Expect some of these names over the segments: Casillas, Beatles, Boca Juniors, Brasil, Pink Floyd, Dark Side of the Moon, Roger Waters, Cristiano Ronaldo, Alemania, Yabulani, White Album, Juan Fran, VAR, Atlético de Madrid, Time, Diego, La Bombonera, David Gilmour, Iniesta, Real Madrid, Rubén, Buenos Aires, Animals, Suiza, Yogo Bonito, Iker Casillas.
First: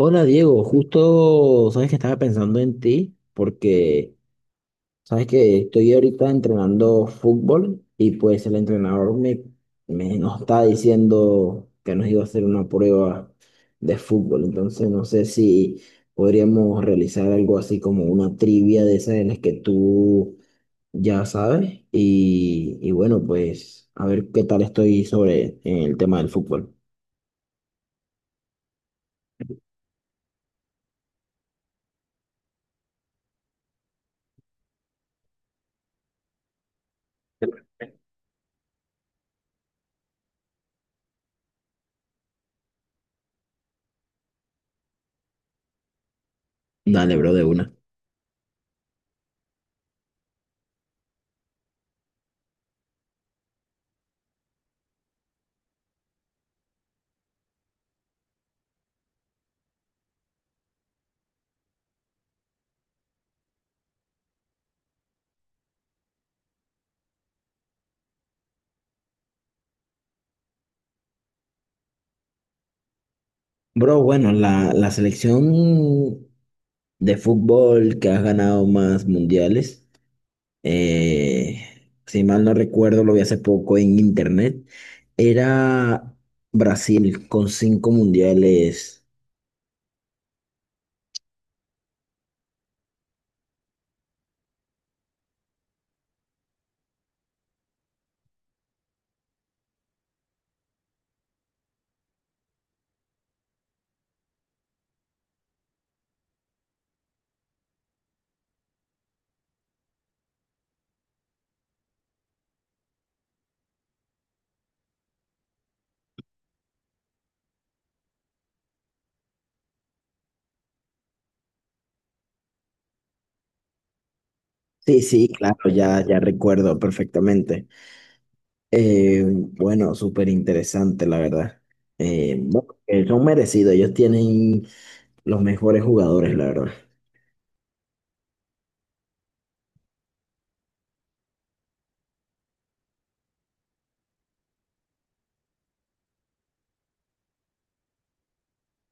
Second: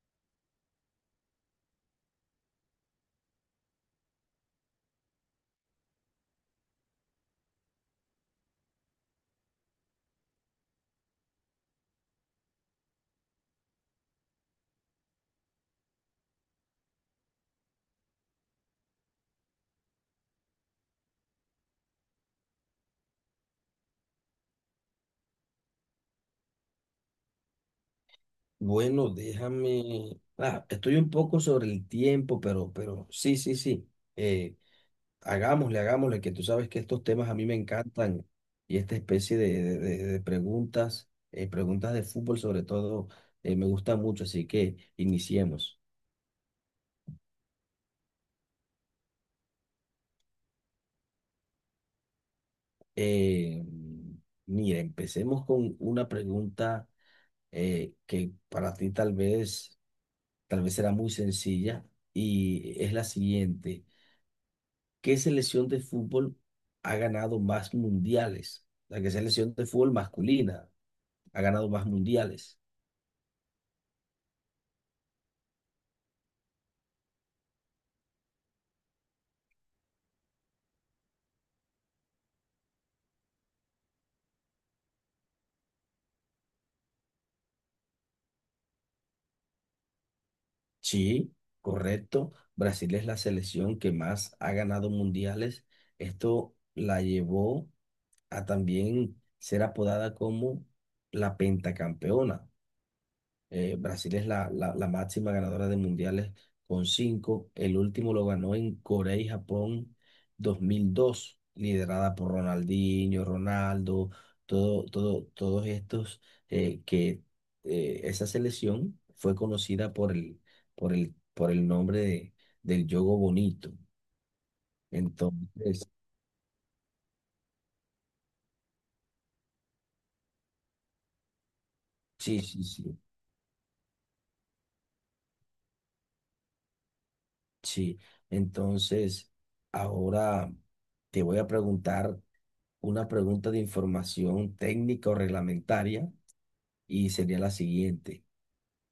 Hola Diego, justo sabes que estaba pensando en ti porque sabes que estoy ahorita entrenando fútbol y pues el entrenador me nos está diciendo que nos iba a hacer una prueba de fútbol. Entonces no sé si podríamos realizar algo así como una trivia de esas en las que tú ya sabes, y bueno, pues a ver qué tal estoy sobre el tema del fútbol. Bueno, déjame. Estoy un poco sobre el tiempo, pero sí, sí, sí. Eh, hagámosle, que tú sabes que estos temas a mí me encantan y esta especie de preguntas, preguntas de fútbol sobre todo, me gusta mucho, así que iniciemos. Dale, bro, de una. Eh, mira, empecemos con una pregunta que para ti tal vez será muy sencilla y es la siguiente. ¿Qué selección de fútbol ha ganado más mundiales? La que selección de fútbol masculina ha ganado más mundiales. Bro, bueno, la selección de fútbol que has ganado más mundiales. Eh, si mal no recuerdo, lo vi hace poco en internet. Era Brasil con cinco mundiales. Sí, correcto. Brasil es la selección que más ha ganado mundiales. Esto la llevó a también ser apodada como la pentacampeona. Brasil es la máxima ganadora de mundiales con cinco. El último lo ganó en Corea y Japón 2002, liderada por Ronaldinho, Ronaldo, todos estos que esa selección fue conocida por el nombre del Yogo Bonito. Sí, sí, claro, Entonces, ya, ya recuerdo perfectamente. Bueno, súper interesante, la verdad. Sí, sí, Bueno, sí, son merecidos, ellos tienen los mejores jugadores, la verdad. sí. Entonces, ahora te voy a preguntar una pregunta de información técnica o reglamentaria y sería la siguiente.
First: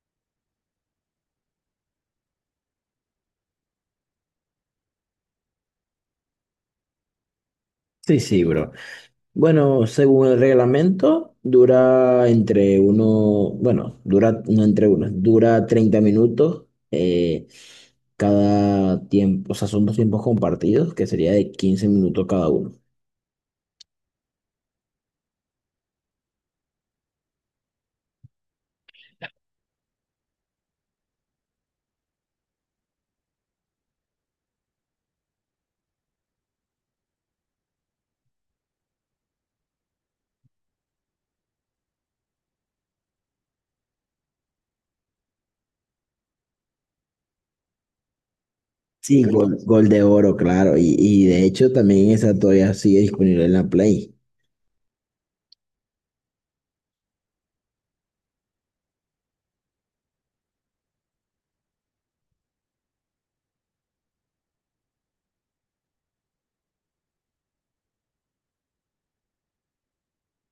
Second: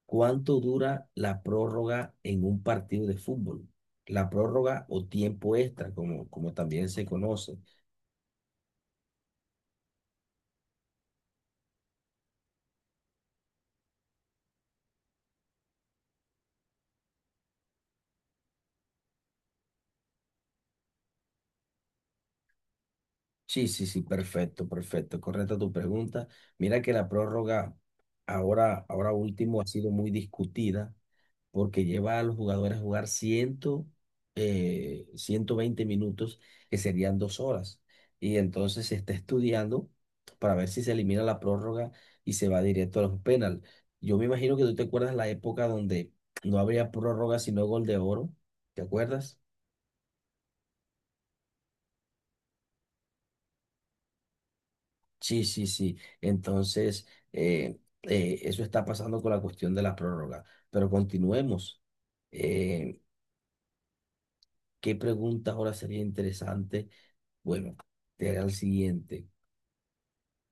¿Cuánto dura la prórroga en un partido de fútbol? La prórroga o tiempo extra, como también se conoce. Sí, sí, bro. Bueno, según el reglamento, dura entre uno, bueno, dura, no, entre uno, dura 30 minutos eh, cada tiempo. O sea, son dos tiempos compartidos, que sería de 15 minutos cada uno. Sí, sí, sí, perfecto, perfecto. Correcta tu pregunta. Mira que la prórroga ahora último ha sido muy discutida porque lleva a los jugadores a jugar 120 minutos, que serían dos horas. Y entonces se está estudiando para ver si se elimina la prórroga y se va directo a los penal. Yo me imagino que tú te acuerdas la época donde no habría prórroga sino gol de oro. ¿Te Sí, acuerdas? gol de oro, claro, y de hecho también esa todavía sigue disponible en la Play. Sí, sí, sí. Entonces, eso está pasando con la cuestión de la prórroga. Pero continuemos. Eh, ¿Qué pregunta ahora sería interesante? Bueno, te haré el siguiente.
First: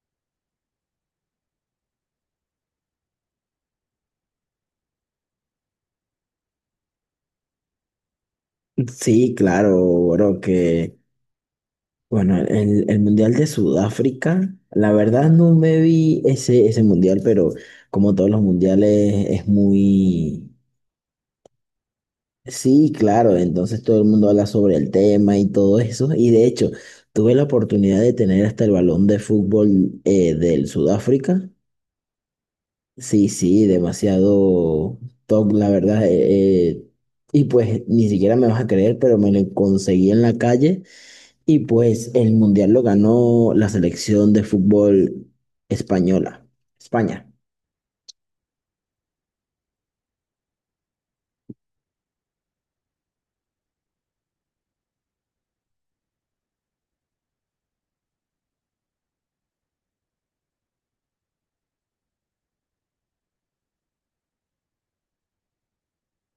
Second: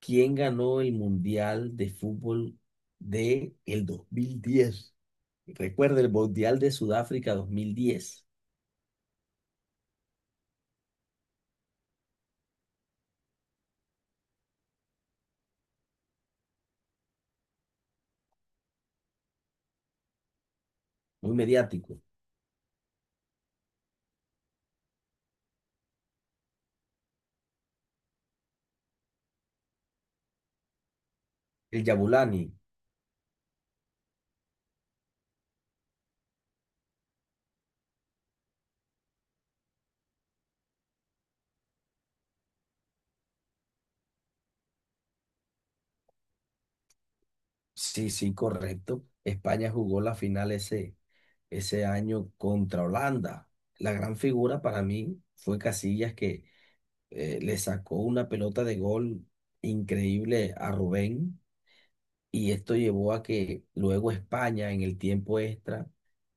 ¿Quién ganó el Mundial de Fútbol de el 2010? Recuerda el Mundial de Sudáfrica 2010. Sí, claro, bro. Que Bueno, el Mundial de Sudáfrica, la verdad no me vi ese mundial, pero como todos los mundiales es muy... Muy mediático. Sí, claro. Entonces todo el mundo habla sobre el tema y todo eso. Y de hecho, tuve la oportunidad de tener hasta el balón de fútbol, del Sudáfrica. El Yabulani. Sí, sí, demasiado top, la verdad. Y pues ni siquiera me vas a creer, pero me lo conseguí en la calle. Y pues el mundial lo ganó la selección de fútbol española, España. Sí, sí, correcto. España jugó la final ese año contra Holanda. La gran figura para mí fue Casillas que le sacó una pelota de gol increíble a Rubén y esto llevó a que luego España en el tiempo extra,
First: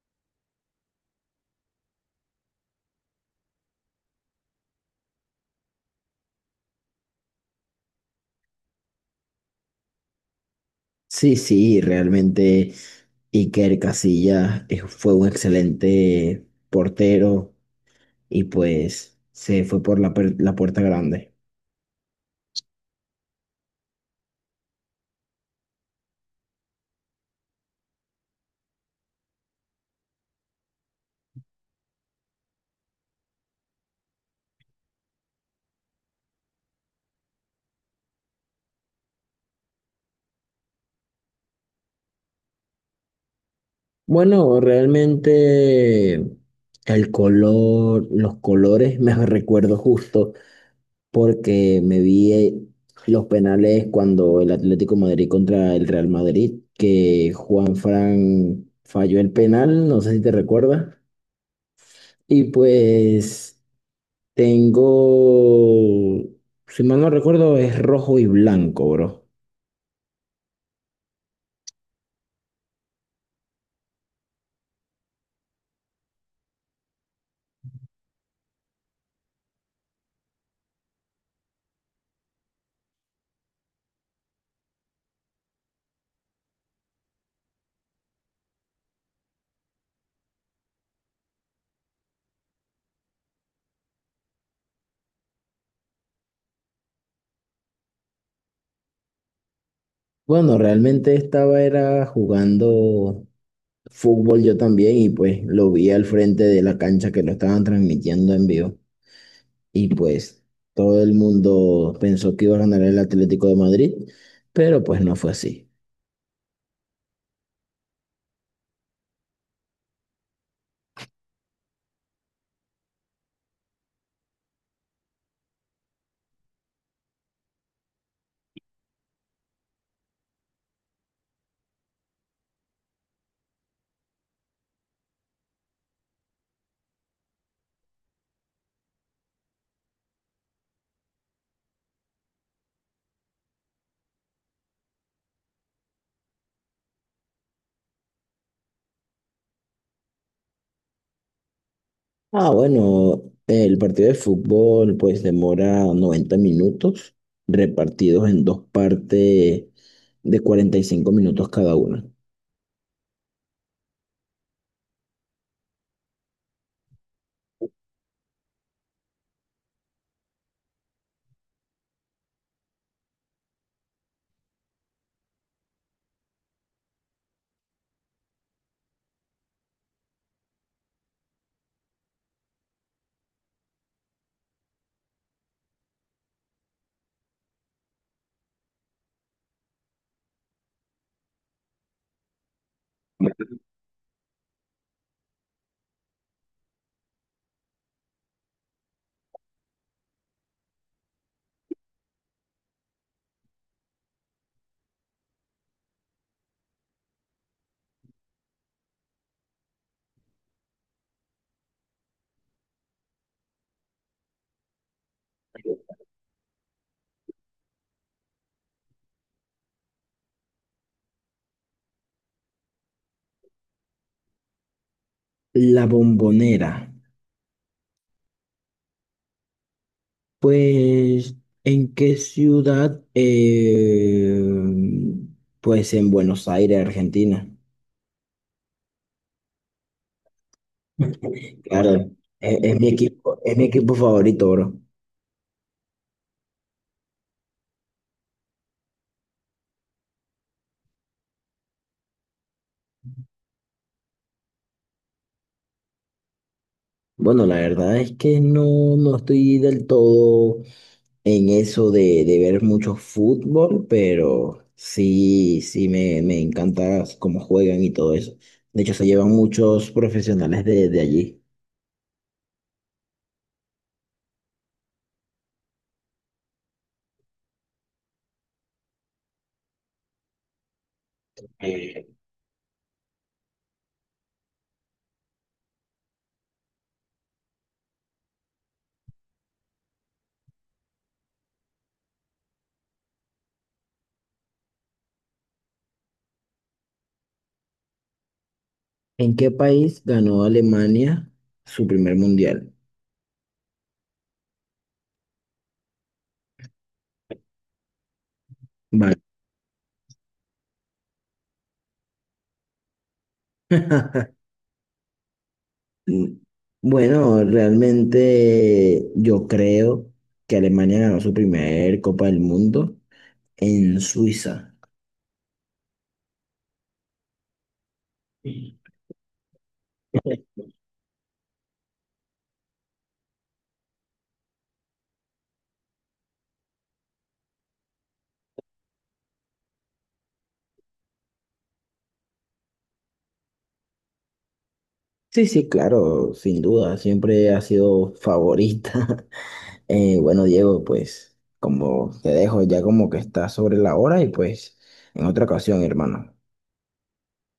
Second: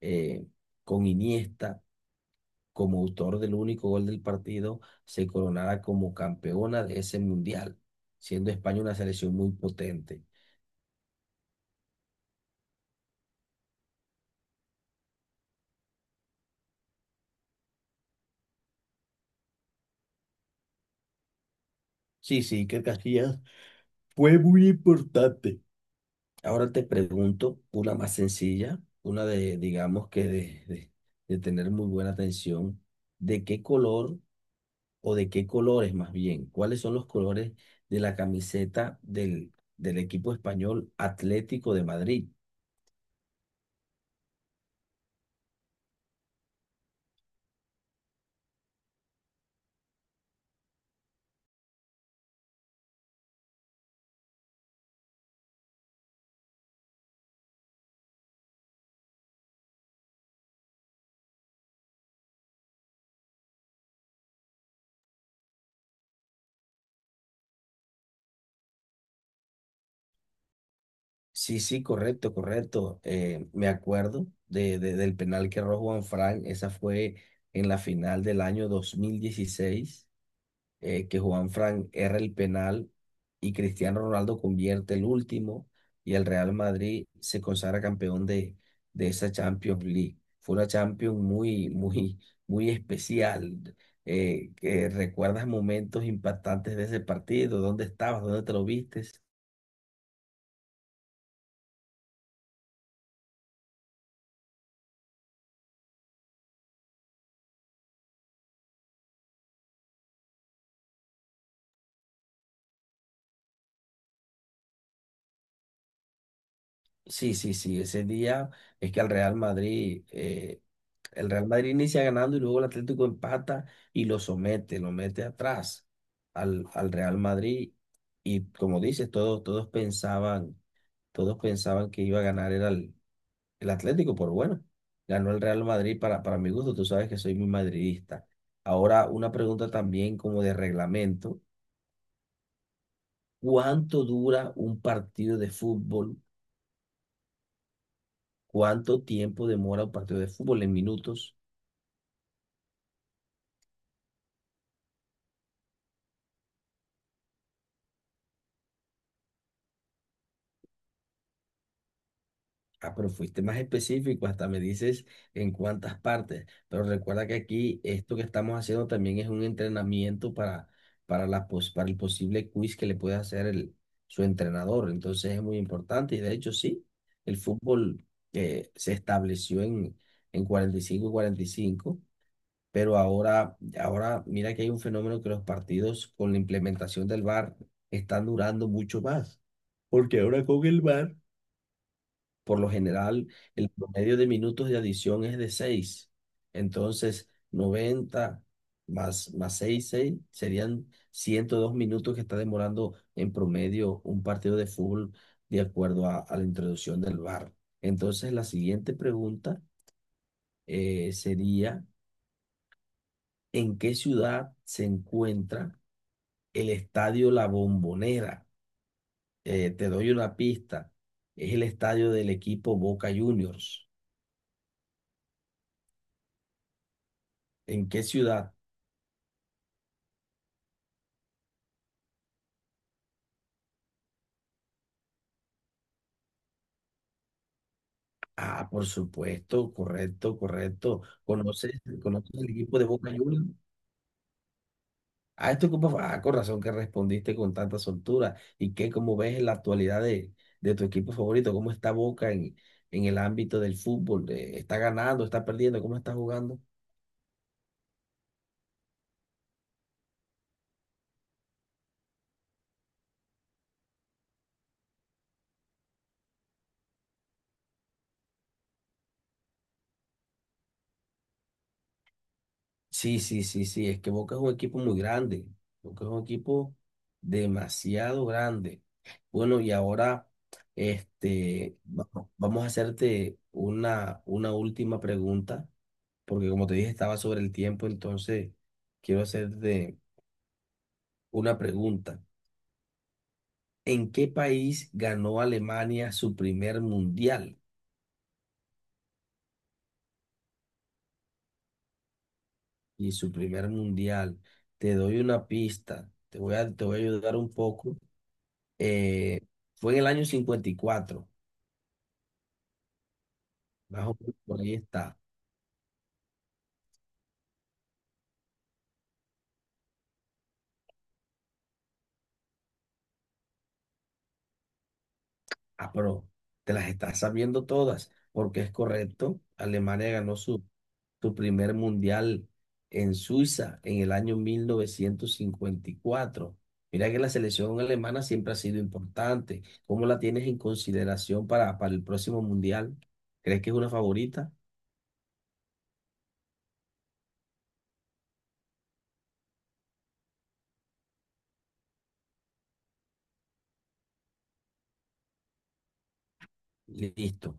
eh, con Iniesta como autor del único gol del partido, se coronara como campeona de ese mundial, siendo España una selección muy potente. Sí, sí, realmente Iker Casillas, fue un excelente portero, y pues se fue por la puerta grande. Sí, sí, que Casillas fue muy importante. Ahora te pregunto una más sencilla, una de, digamos que de tener muy buena atención. ¿De qué color o de qué colores más bien? ¿Cuáles son los colores de la camiseta del equipo español Atlético de Madrid? Bueno, realmente el color, los colores me recuerdo justo porque me vi, los penales cuando el Atlético de Madrid contra el Real Madrid, que Juan Fran falló el penal, no sé si te recuerdas. Y pues tengo, si mal no recuerdo, es rojo y blanco, bro. Sí, sí, correcto, correcto. Me acuerdo del penal que erró Juan Fran. Esa fue en la final del año 2016. Que Juan Fran erra el penal y Cristiano Ronaldo convierte el último y el Real Madrid se consagra campeón de esa Champions League. Fue una Champions muy especial. Que ¿Recuerdas momentos impactantes de ese partido? ¿Dónde estabas? ¿Dónde te lo viste? Bueno, realmente estaba era jugando fútbol yo también, y pues lo vi al frente de la cancha, que lo estaban transmitiendo en vivo. Y pues todo el mundo pensó que iba a ganar el Atlético de Madrid, pero pues no fue así. Sí, sí, sí, ese día es que al Real Madrid, el Real Madrid inicia ganando y luego el Atlético empata y lo somete, lo mete atrás al Real Madrid. Y como dices, todos pensaban que iba a ganar era el Atlético, pero bueno, ganó el Real Madrid para mi gusto, tú sabes que soy muy madridista. Ahora, una pregunta también como de reglamento, ¿cuánto dura un partido de fútbol? ¿Cuánto tiempo demora un partido de fútbol en minutos? Ah, bueno, el partido de fútbol pues demora 90 minutos, repartidos en dos partes de 45 minutos cada una. Ah, pero fuiste más específico, hasta me dices en cuántas partes. Pero recuerda que aquí esto que estamos haciendo también es un entrenamiento para el posible quiz que le puede hacer su entrenador. Entonces es muy importante y de hecho sí, el fútbol se estableció en cuarenta y cinco y cinco y cinco, pero ahora mira que hay un fenómeno que los partidos con la implementación del VAR están durando mucho más. Porque ahora con el VAR por lo general, el promedio de minutos de adición es de seis. Entonces, 90 más 6 serían 102 minutos que está demorando en promedio un partido de fútbol de acuerdo a la introducción del VAR. Entonces, la siguiente pregunta sería, ¿en qué ciudad se encuentra el Estadio La Bombonera? Te doy una pista. Es el estadio del equipo Boca Juniors. La Bombonera. ¿En qué ciudad? Pues, ¿en qué ciudad? Pues en Buenos Aires, Argentina. Ah, por supuesto, correcto, correcto. Claro, Conoces el es, equipo es de mi Boca equipo, Juniors? es mi equipo favorito, bro. Ah, esto como, ah, con razón que respondiste con tanta soltura. ¿Y qué, cómo ves en la actualidad de tu equipo favorito? ¿Cómo está Boca en el ámbito del fútbol? ¿Está ganando, está perdiendo? ¿Cómo está jugando? Bueno, la verdad es que no, no estoy del todo en eso de ver mucho fútbol, pero sí, sí, me encanta cómo juegan y todo eso. De hecho, se llevan muchos profesionales de allí. Sí, sí, sí, sí, es que Boca es un equipo muy grande. Boca es un equipo demasiado grande. Bueno, y ahora, este, va- vamos a hacerte una última pregunta porque como te dije, estaba sobre el tiempo, entonces quiero hacerte una pregunta. ¿En qué país ganó Alemania su primer mundial? ¿En qué país ganó Alemania su primer mundial? Y su primer mundial, te doy una pista, te voy a ayudar un poco. Vale. Eh, fue en el año 54, más o menos por ahí está. Mm, Bueno, realmente yo creo que Alemania ganó su primer Copa del Mundo en Suiza. Ah, pero te las estás sabiendo todas, porque es Sí, correcto. Alemania ganó su primer mundial en Suiza en el año 1954. Mira que la selección alemana siempre ha sido importante. ¿Cómo la tienes en consideración para el próximo mundial? ¿Crees que es una favorita? sí, claro, sin duda, siempre ha sido favorita. Bueno, Diego, pues como te dejo ya como que está sobre la hora, y pues en otra ocasión, hermano. Listo.